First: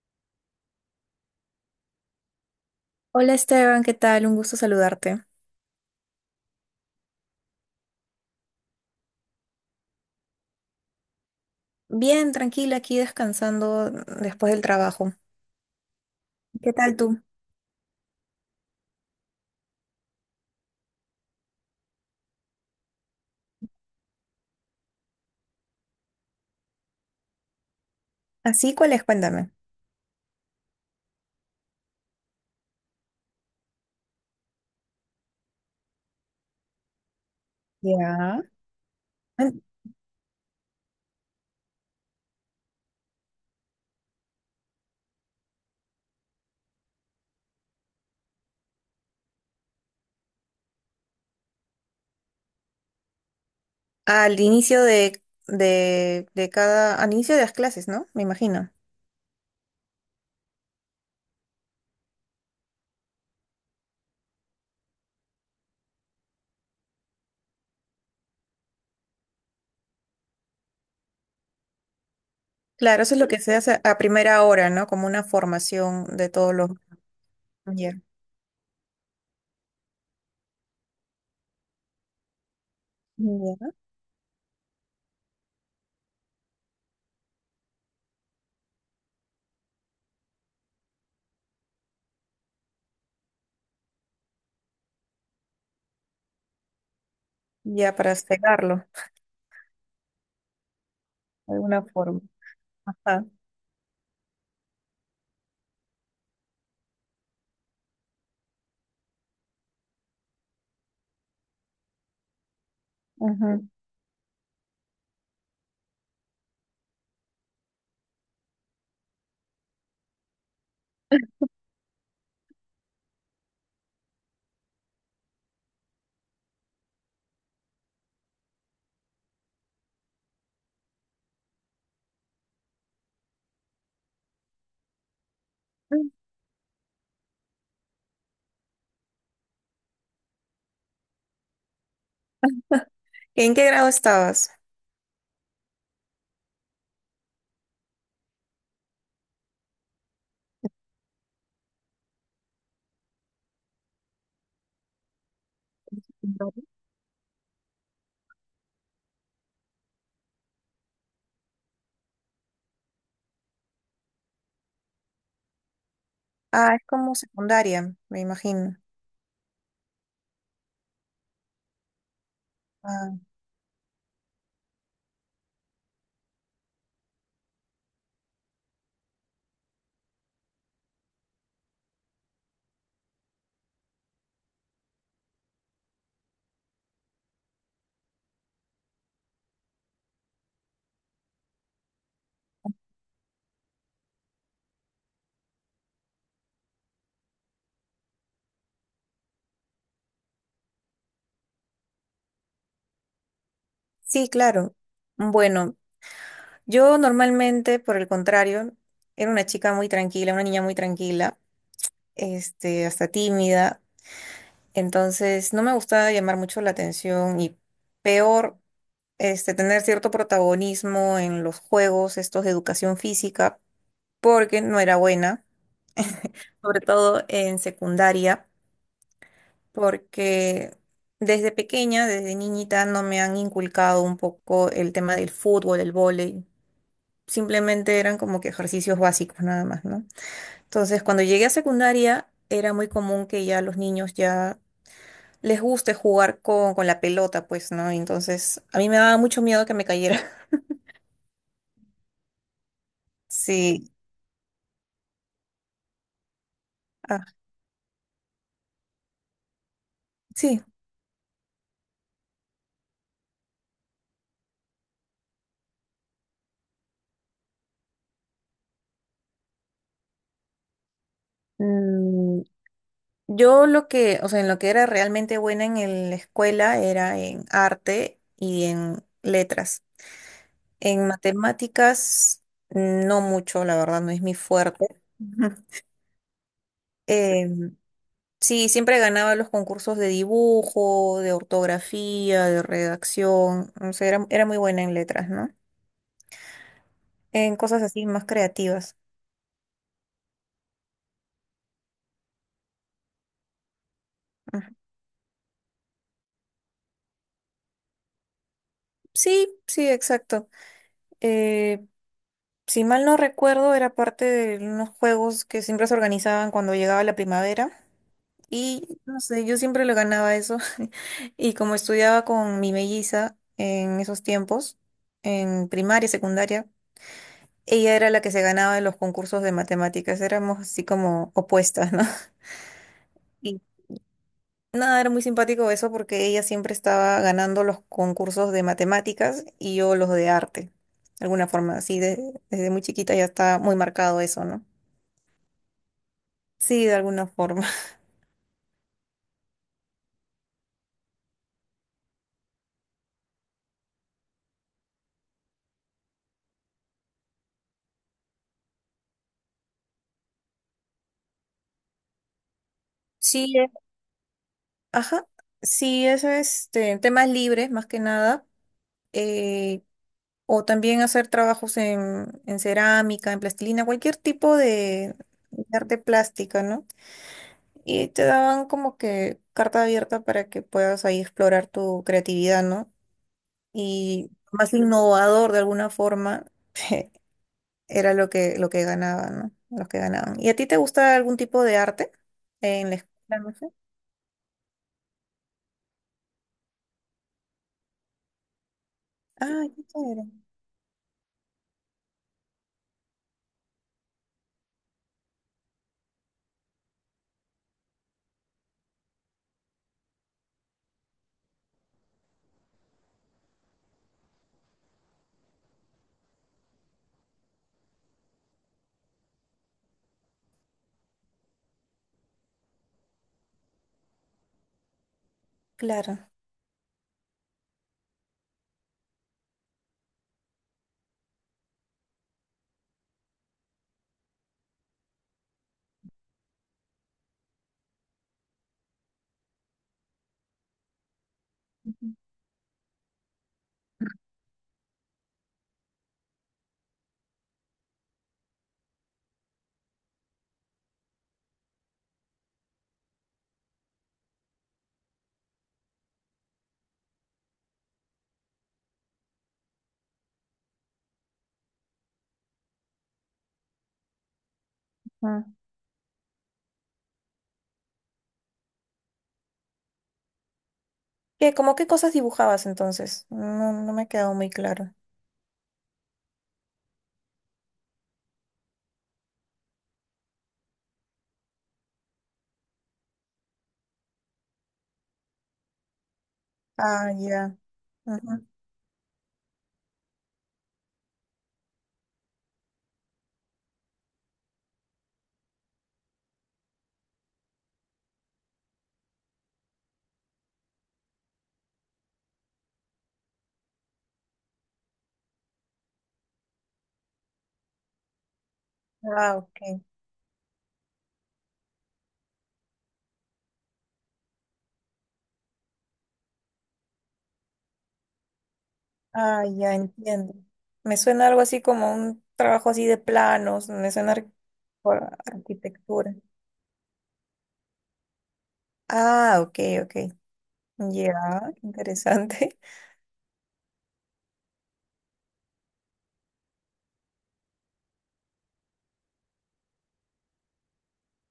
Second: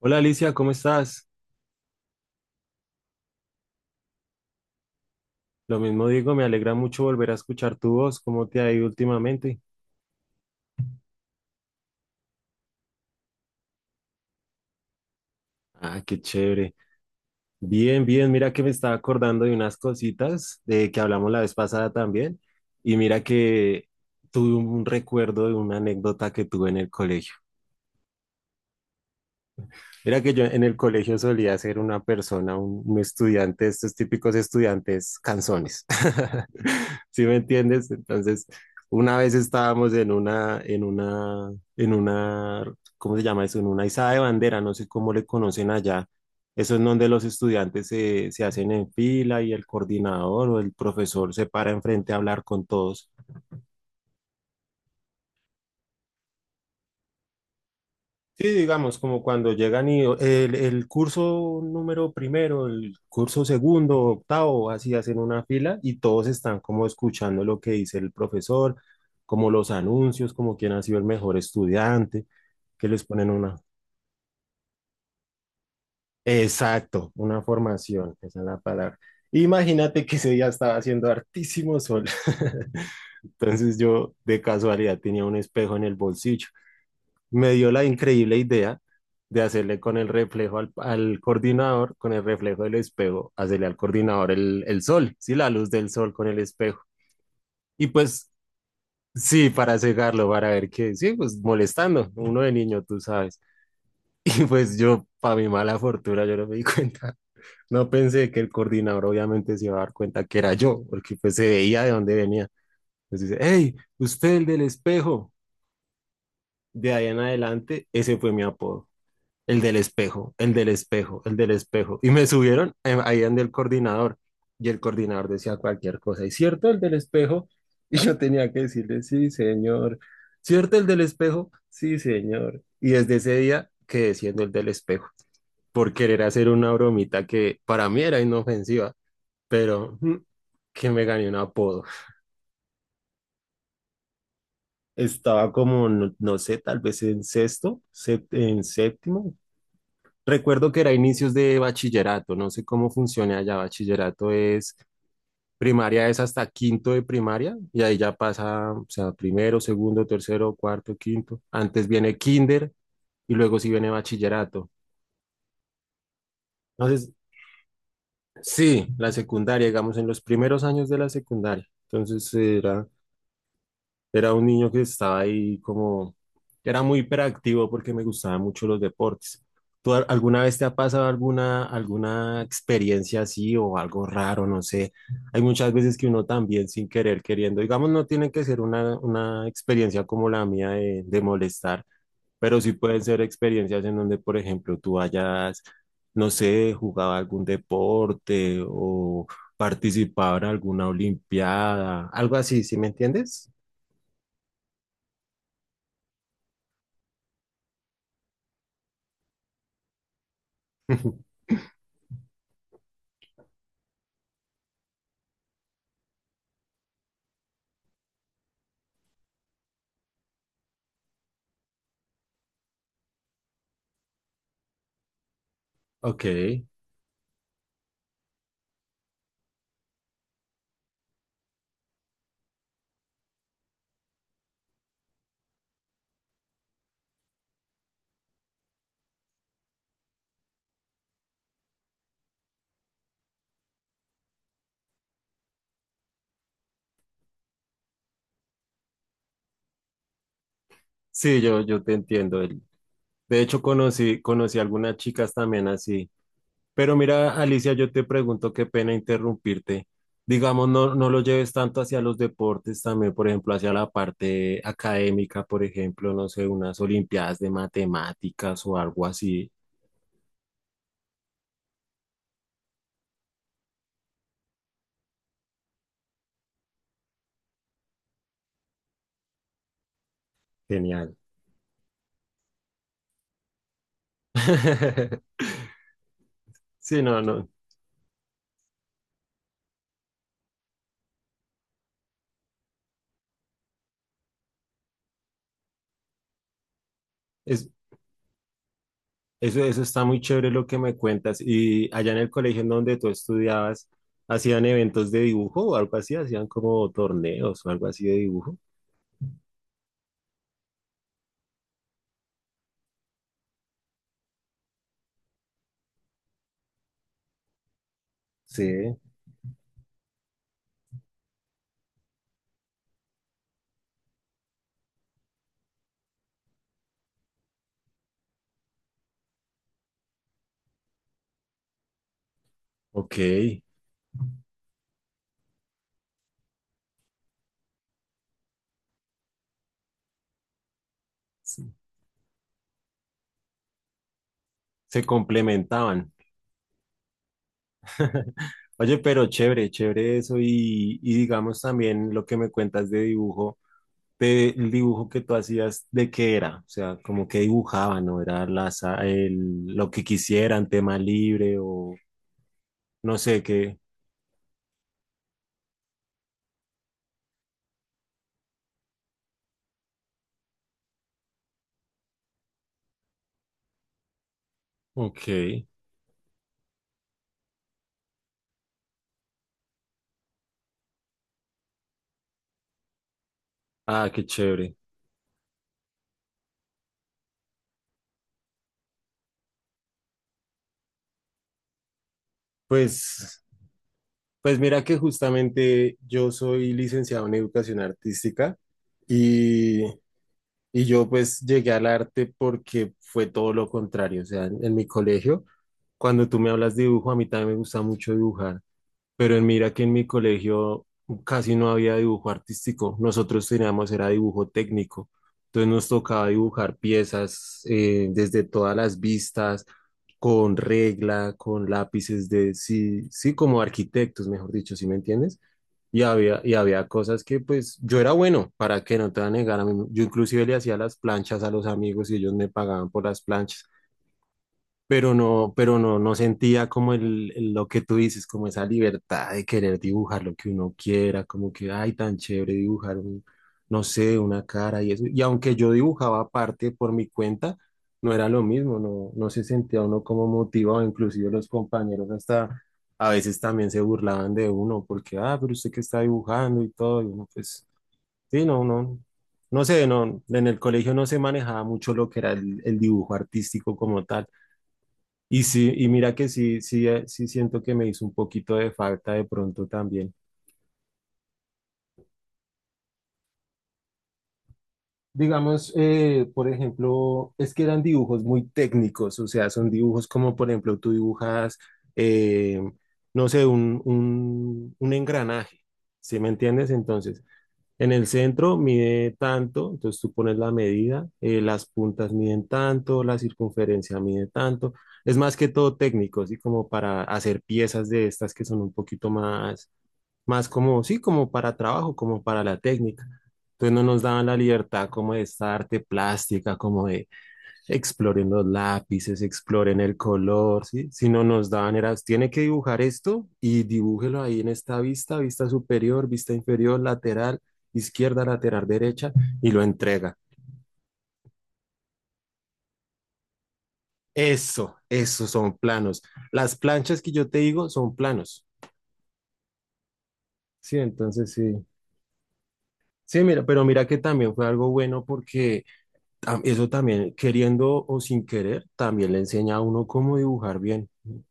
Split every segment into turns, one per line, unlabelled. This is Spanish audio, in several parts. Hola Alicia, ¿cómo estás?
Hola Esteban, ¿qué tal? Un gusto saludarte.
Lo mismo digo, me alegra mucho volver a escuchar tu voz. ¿Cómo te ha ido últimamente?
Bien, tranquila, aquí descansando después del trabajo.
Ah, qué
¿Qué
chévere.
tal tú?
Bien, bien, mira que me estaba acordando de unas cositas de que hablamos la vez pasada también. Y mira que tuve un recuerdo de una anécdota que tuve en el colegio.
¿Así cuál es? Cuéntame.
Mira que yo en el colegio solía ser una persona, un estudiante, de estos típicos estudiantes canzones. ¿Sí me entiendes?
Ya.
Entonces, una vez
Cuen-
estábamos en una, ¿cómo se llama eso? En una izada de bandera, no sé cómo le conocen allá. Eso es donde los estudiantes se hacen en fila y el coordinador o el profesor se para enfrente a hablar con todos.
Al inicio de, de cada, al inicio de las clases, ¿no? Me
Sí,
imagino.
digamos, como cuando llegan y el curso número primero, el curso segundo, octavo, así hacen una fila y todos están como escuchando lo que dice el profesor, como los anuncios, como quién ha sido el mejor estudiante, que
Claro,
les
eso es lo
ponen
que se
una...
hace a primera hora, ¿no? Como una formación de todos los...
Exacto, una
Ya,
formación, esa es la palabra. Imagínate que ese día estaba haciendo hartísimo sol.
ya.
Entonces yo de casualidad tenía un espejo en el bolsillo. Me dio la increíble idea de hacerle con el reflejo al coordinador, con el reflejo del espejo, hacerle al coordinador el sol, sí, la luz del sol con el espejo. Y
Ya para
pues
cegarlo,
sí, para cegarlo, para ver qué, sí, pues
de alguna
molestando,
forma.
uno de niño, tú
Ajá.
sabes. Y pues yo, para mi mala fortuna, yo no me di cuenta. No pensé que el coordinador obviamente se iba a dar cuenta que era yo, porque pues se veía de dónde venía. Entonces dice,
Ujú.
hey, usted el del espejo. De ahí en adelante, ese fue mi apodo. El del espejo, el del espejo, el del espejo. Y me subieron ahí donde el coordinador. Y el coordinador decía cualquier cosa. ¿Y cierto el del espejo? Y yo tenía que decirle, sí, señor. ¿Cierto el del espejo? Sí, señor. Y desde ese día quedé siendo el del espejo por querer hacer una bromita que para mí era inofensiva, pero que me gané un apodo.
¿En qué grado estabas?
Estaba como, no, no sé, tal vez en sexto, en séptimo. Recuerdo que era inicios de bachillerato, no sé cómo funciona allá. Bachillerato es primaria, es hasta
Vale.
quinto de primaria y ahí ya pasa, o sea, primero, segundo, tercero, cuarto, quinto. Antes viene kinder y luego sí viene bachillerato.
Ah, es
Entonces,
como secundaria, me imagino.
sí, la secundaria, digamos, en los primeros años de la secundaria. Era un niño que estaba ahí como, era muy hiperactivo porque me gustaban mucho los deportes. ¿Tú alguna vez te ha pasado alguna experiencia así o algo raro? No sé. Hay muchas veces que uno también sin querer, queriendo, digamos, no tiene que ser una experiencia como la mía de molestar, pero sí pueden ser experiencias en donde, por ejemplo, tú hayas, no sé, jugado algún deporte o participado en alguna olimpiada, algo así, ¿sí me entiendes?
Sí, claro. Bueno, yo normalmente, por el contrario, era una chica muy tranquila, una niña muy tranquila, hasta tímida. Entonces, no me gustaba llamar mucho la atención y peor, tener cierto protagonismo en los juegos, estos de educación física, porque no era buena,
Ok,
sobre todo en secundaria, porque desde pequeña, desde niñita, no me han inculcado un poco el tema del fútbol, el vóley. Simplemente eran como que ejercicios básicos nada más, ¿no? Entonces, cuando llegué a secundaria, era muy común que ya los niños ya les guste jugar con la pelota, pues, ¿no? Entonces, a mí me daba mucho miedo que me cayera.
sí, yo te entiendo. De hecho,
Sí,
conocí algunas chicas también así. Pero
ah,
mira, Alicia, yo te pregunto, qué pena interrumpirte.
sí.
Digamos, no, no lo lleves tanto hacia los deportes también, por ejemplo, hacia la parte académica, por ejemplo, no sé, unas olimpiadas de matemáticas o algo así.
Mm, yo lo que, o sea, en lo que era realmente buena en la escuela era en arte y en letras. En
Genial.
matemáticas, no mucho, la verdad, no es mi fuerte.
Sí, no, no.
Em, Sí, siempre ganaba los concursos de dibujo, de ortografía, de redacción. O sea, era muy buena en letras, ¿no? En
Es.
cosas así más creativas.
Eso está muy chévere lo que me cuentas. Y allá en el colegio en donde tú estudiabas, ¿hacían
Ujú.
eventos de dibujo o algo así? ¿Hacían como torneos o algo así de dibujo?
Sí, sí, exacto. Eh, si mal no recuerdo, era parte de unos juegos que siempre se organizaban cuando llegaba la primavera.
Sí,
Y no sé, yo siempre lo ganaba eso. Y como estudiaba con mi melliza en esos tiempos, en primaria, secundaria, ella era la que se ganaba en los concursos de matemáticas, éramos así como opuestas, ¿no?
ok.
Y nada, era muy simpático eso porque ella siempre estaba ganando los concursos de matemáticas y yo los de arte, de alguna
Sí.
forma, desde muy chiquita ya está muy marcado eso, ¿no?
Se complementaban.
Sí, de alguna forma.
Oye, pero chévere, chévere eso. Y digamos también lo que me cuentas de dibujo, de, el dibujo que tú hacías, ¿de qué era? O sea, como que dibujaban, ¿no? Era las, el, lo que quisieran, tema libre o no sé
Sí,
qué.
ajá, sí, eso es temas libres más que nada, eh, o también hacer trabajos en cerámica, en plastilina, cualquier tipo
Ok.
de arte plástica, ¿no? Y te daban como que carta abierta para que puedas ahí explorar tu creatividad, ¿no?
Ah, qué
Y más
chévere.
innovador de alguna forma era lo que ganaban, ¿no? Los que ganaban. ¿Y a ti te gusta algún tipo de arte en la escuela,
Pues,
no sé?
pues mira que justamente yo soy licenciado en educación artística
Ah,
y,
qué chévere.
y yo pues llegué al arte porque fue todo lo contrario. O sea, en mi colegio, cuando tú me hablas de dibujo, a mí también me gusta mucho dibujar. Pero mira que en mi colegio casi no había dibujo artístico, nosotros teníamos era dibujo técnico, entonces nos tocaba dibujar piezas desde todas las vistas, con regla, con lápices de, sí, sí, como arquitectos, mejor dicho, ¿sí me entiendes?
Claro.
Y había cosas que pues yo era bueno, para que no te voy a negar, a mí, yo inclusive le hacía las planchas a los amigos y ellos me pagaban por las planchas, pero no, no sentía como el, lo que tú dices, como esa libertad de querer dibujar lo que uno quiera, como que, ay, tan chévere dibujar un, no sé, una cara y eso. Y aunque yo dibujaba aparte por mi cuenta, no era lo mismo, no, no se sentía uno como motivado, inclusive los compañeros hasta a veces también se burlaban de uno, porque, ah, pero usted que está dibujando y todo, y uno, pues, sí, no, no. No sé, no, en el colegio no se manejaba mucho lo que era el dibujo artístico como tal. Y
Ah.
sí, y mira que sí, sí, sí siento que me hizo un poquito de falta de pronto también.
¿Qué, como qué cosas dibujabas entonces? No, no me ha quedado muy claro.
Digamos, por ejemplo, es que eran dibujos muy técnicos, o sea, son dibujos como, por ejemplo, tú dibujas, eh, no sé, un engranaje, ¿sí me entiendes?
Ah,
Entonces,
ya.
en el
Ujú.
centro mide tanto, entonces tú pones la medida, las puntas miden tanto, la circunferencia mide tanto, es más que todo técnico, así como para hacer piezas de estas que son un poquito más, más como, sí, como para trabajo, como para la técnica. Entonces no nos daban la libertad como de esta arte plástica, como de exploren los lápices,
Ah,
exploren
ok.
el color, ¿sí? Sino nos daban, era, tiene que dibujar esto y dibújelo ahí en esta vista, vista superior, vista inferior, lateral, izquierda, lateral, derecha,
Ah,
y lo
ya
entrega.
entiendo. Me suena algo así como un trabajo así de planos, me suena
Eso,
por
esos son planos.
arquitectura.
Las planchas que yo te digo son planos.
Ah, ok, ok.
Sí,
Ya,
entonces sí.
interesante.
Sí, mira, pero mira que también fue algo bueno porque eso también, queriendo o sin querer, también le enseña a uno cómo dibujar bien.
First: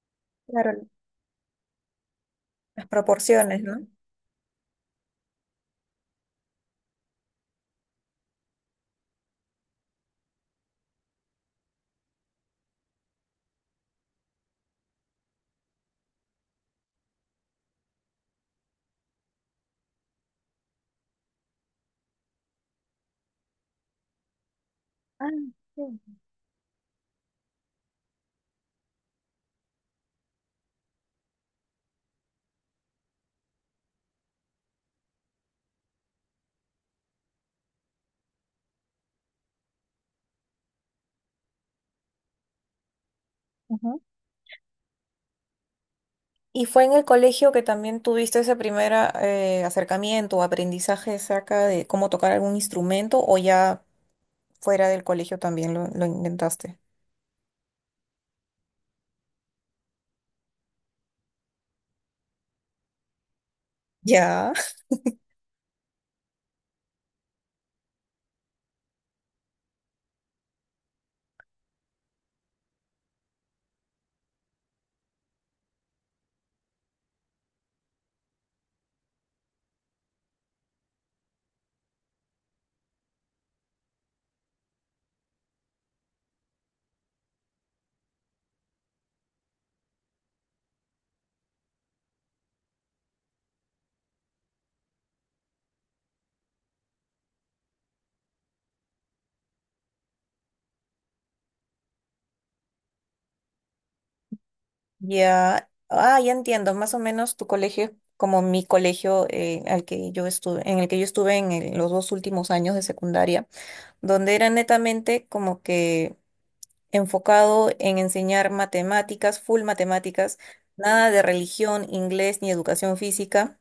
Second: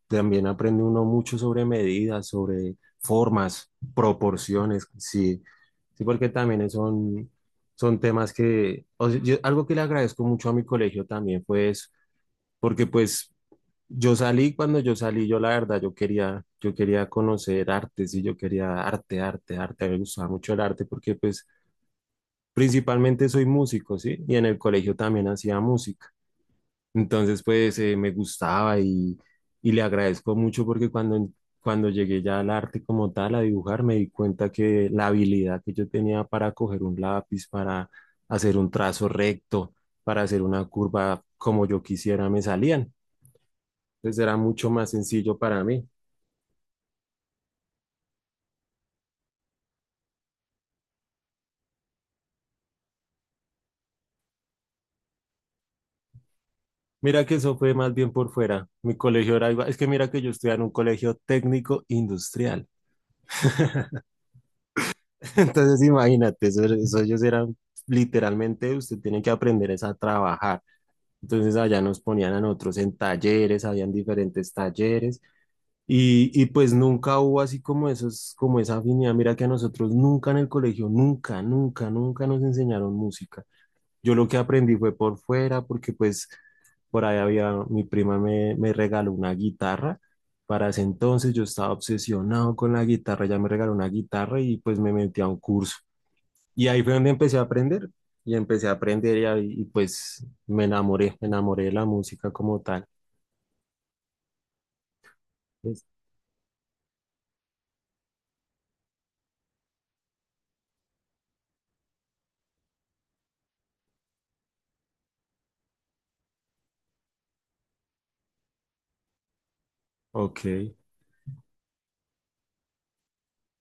También aprende
Claro,
uno mucho sobre medidas, sobre
las proporciones,
formas,
¿no?
proporciones, sí, sí, porque también son, son temas que, o sea, algo que le agradezco mucho a mi colegio también fue eso, porque pues yo salí, cuando yo salí, yo la verdad, yo quería conocer artes y yo quería arte, arte, arte, a mí me gustaba mucho el arte porque pues principalmente soy músico, ¿sí? Y en el colegio también
Ah,
hacía
sí.
música. Entonces, pues me gustaba y le agradezco mucho porque cuando, cuando llegué ya al arte como tal, a dibujar, me di cuenta que la habilidad que yo tenía para coger un lápiz, para hacer un trazo recto, para hacer una curva como yo quisiera, me salían.
Ujú.
Entonces era mucho más sencillo para mí.
¿Y fue en el colegio que también tuviste ese primer acercamiento o aprendizaje acerca de cómo tocar algún instrumento o ya fuera del colegio también lo intentaste?
Mira que eso fue más bien por fuera. Mi colegio era igual. Es que mira que yo estudiaba en un colegio técnico industrial.
Ya.
Entonces imagínate, eso ellos eran literalmente, usted tiene que aprender es a trabajar. Entonces allá nos ponían a nosotros en talleres, habían diferentes talleres y pues nunca hubo así como esos, como esa afinidad. Mira que a nosotros nunca en el colegio, nunca, nunca, nunca nos enseñaron música. Yo lo que aprendí fue por fuera porque pues por ahí había, mi prima me, me regaló una guitarra. Para ese entonces yo estaba obsesionado con la guitarra, ella me regaló una guitarra y pues me metí a un curso. Y ahí fue donde empecé a aprender. Y empecé a aprender y, y pues me enamoré de la música como tal.
Ya,
Es-
ah, ya entiendo, más o menos tu colegio, es como mi colegio al que yo estuve, en el que yo estuve en los dos últimos años de secundaria, donde era netamente como que enfocado en enseñar matemáticas, full matemáticas,
Ok.
nada de religión, inglés ni educación física,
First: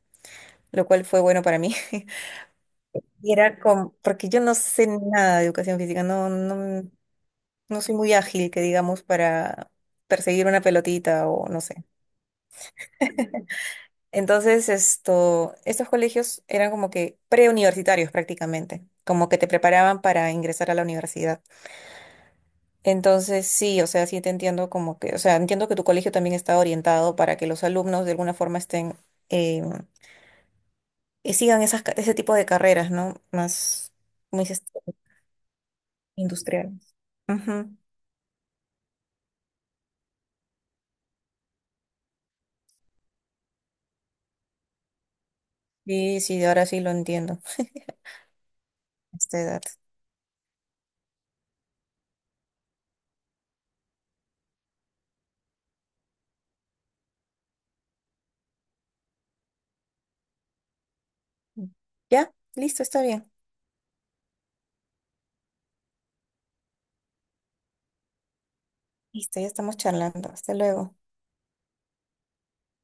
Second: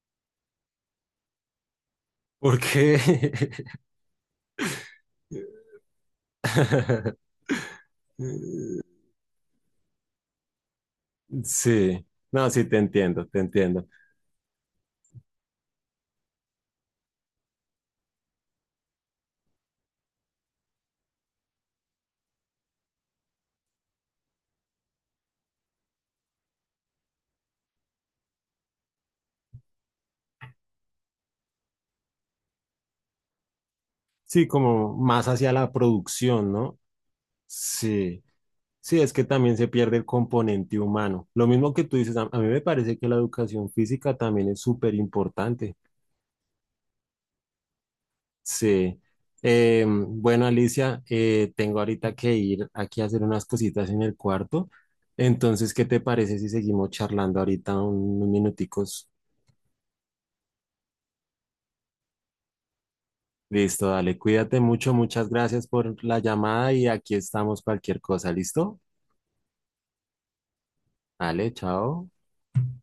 lo cual fue bueno para mí.
¿Por qué?
Y era como, porque yo no sé nada de educación física, no soy muy ágil, que digamos, para perseguir una pelotita o no sé.
Sí, no, sí, te entiendo, te entiendo.
Entonces, estos colegios eran como que preuniversitarios prácticamente, como que te preparaban para ingresar a la universidad. Entonces, sí, o sea, sí te entiendo como que, o sea, entiendo que tu colegio también está orientado para que los alumnos de alguna forma estén, eh, sigan esas, ese tipo de carreras, ¿no? Más, muy
Sí, como más hacia la producción, ¿no?
industriales. Ujú.
Sí, sí, es que también se pierde el componente humano. Lo mismo que tú dices, a mí me parece que la educación física también es súper importante.
Sí, sí, ahora sí lo entiendo,
Sí.
a esta edad.
Bueno, Alicia, tengo ahorita que ir aquí a hacer unas cositas en el cuarto. Entonces, ¿qué te parece si seguimos charlando ahorita unos minuticos?
Ya, listo, está bien.
Listo, dale, cuídate mucho, muchas gracias por la llamada y aquí estamos cualquier cosa, ¿listo?
Listo, ya estamos charlando. Hasta luego.
Dale, chao.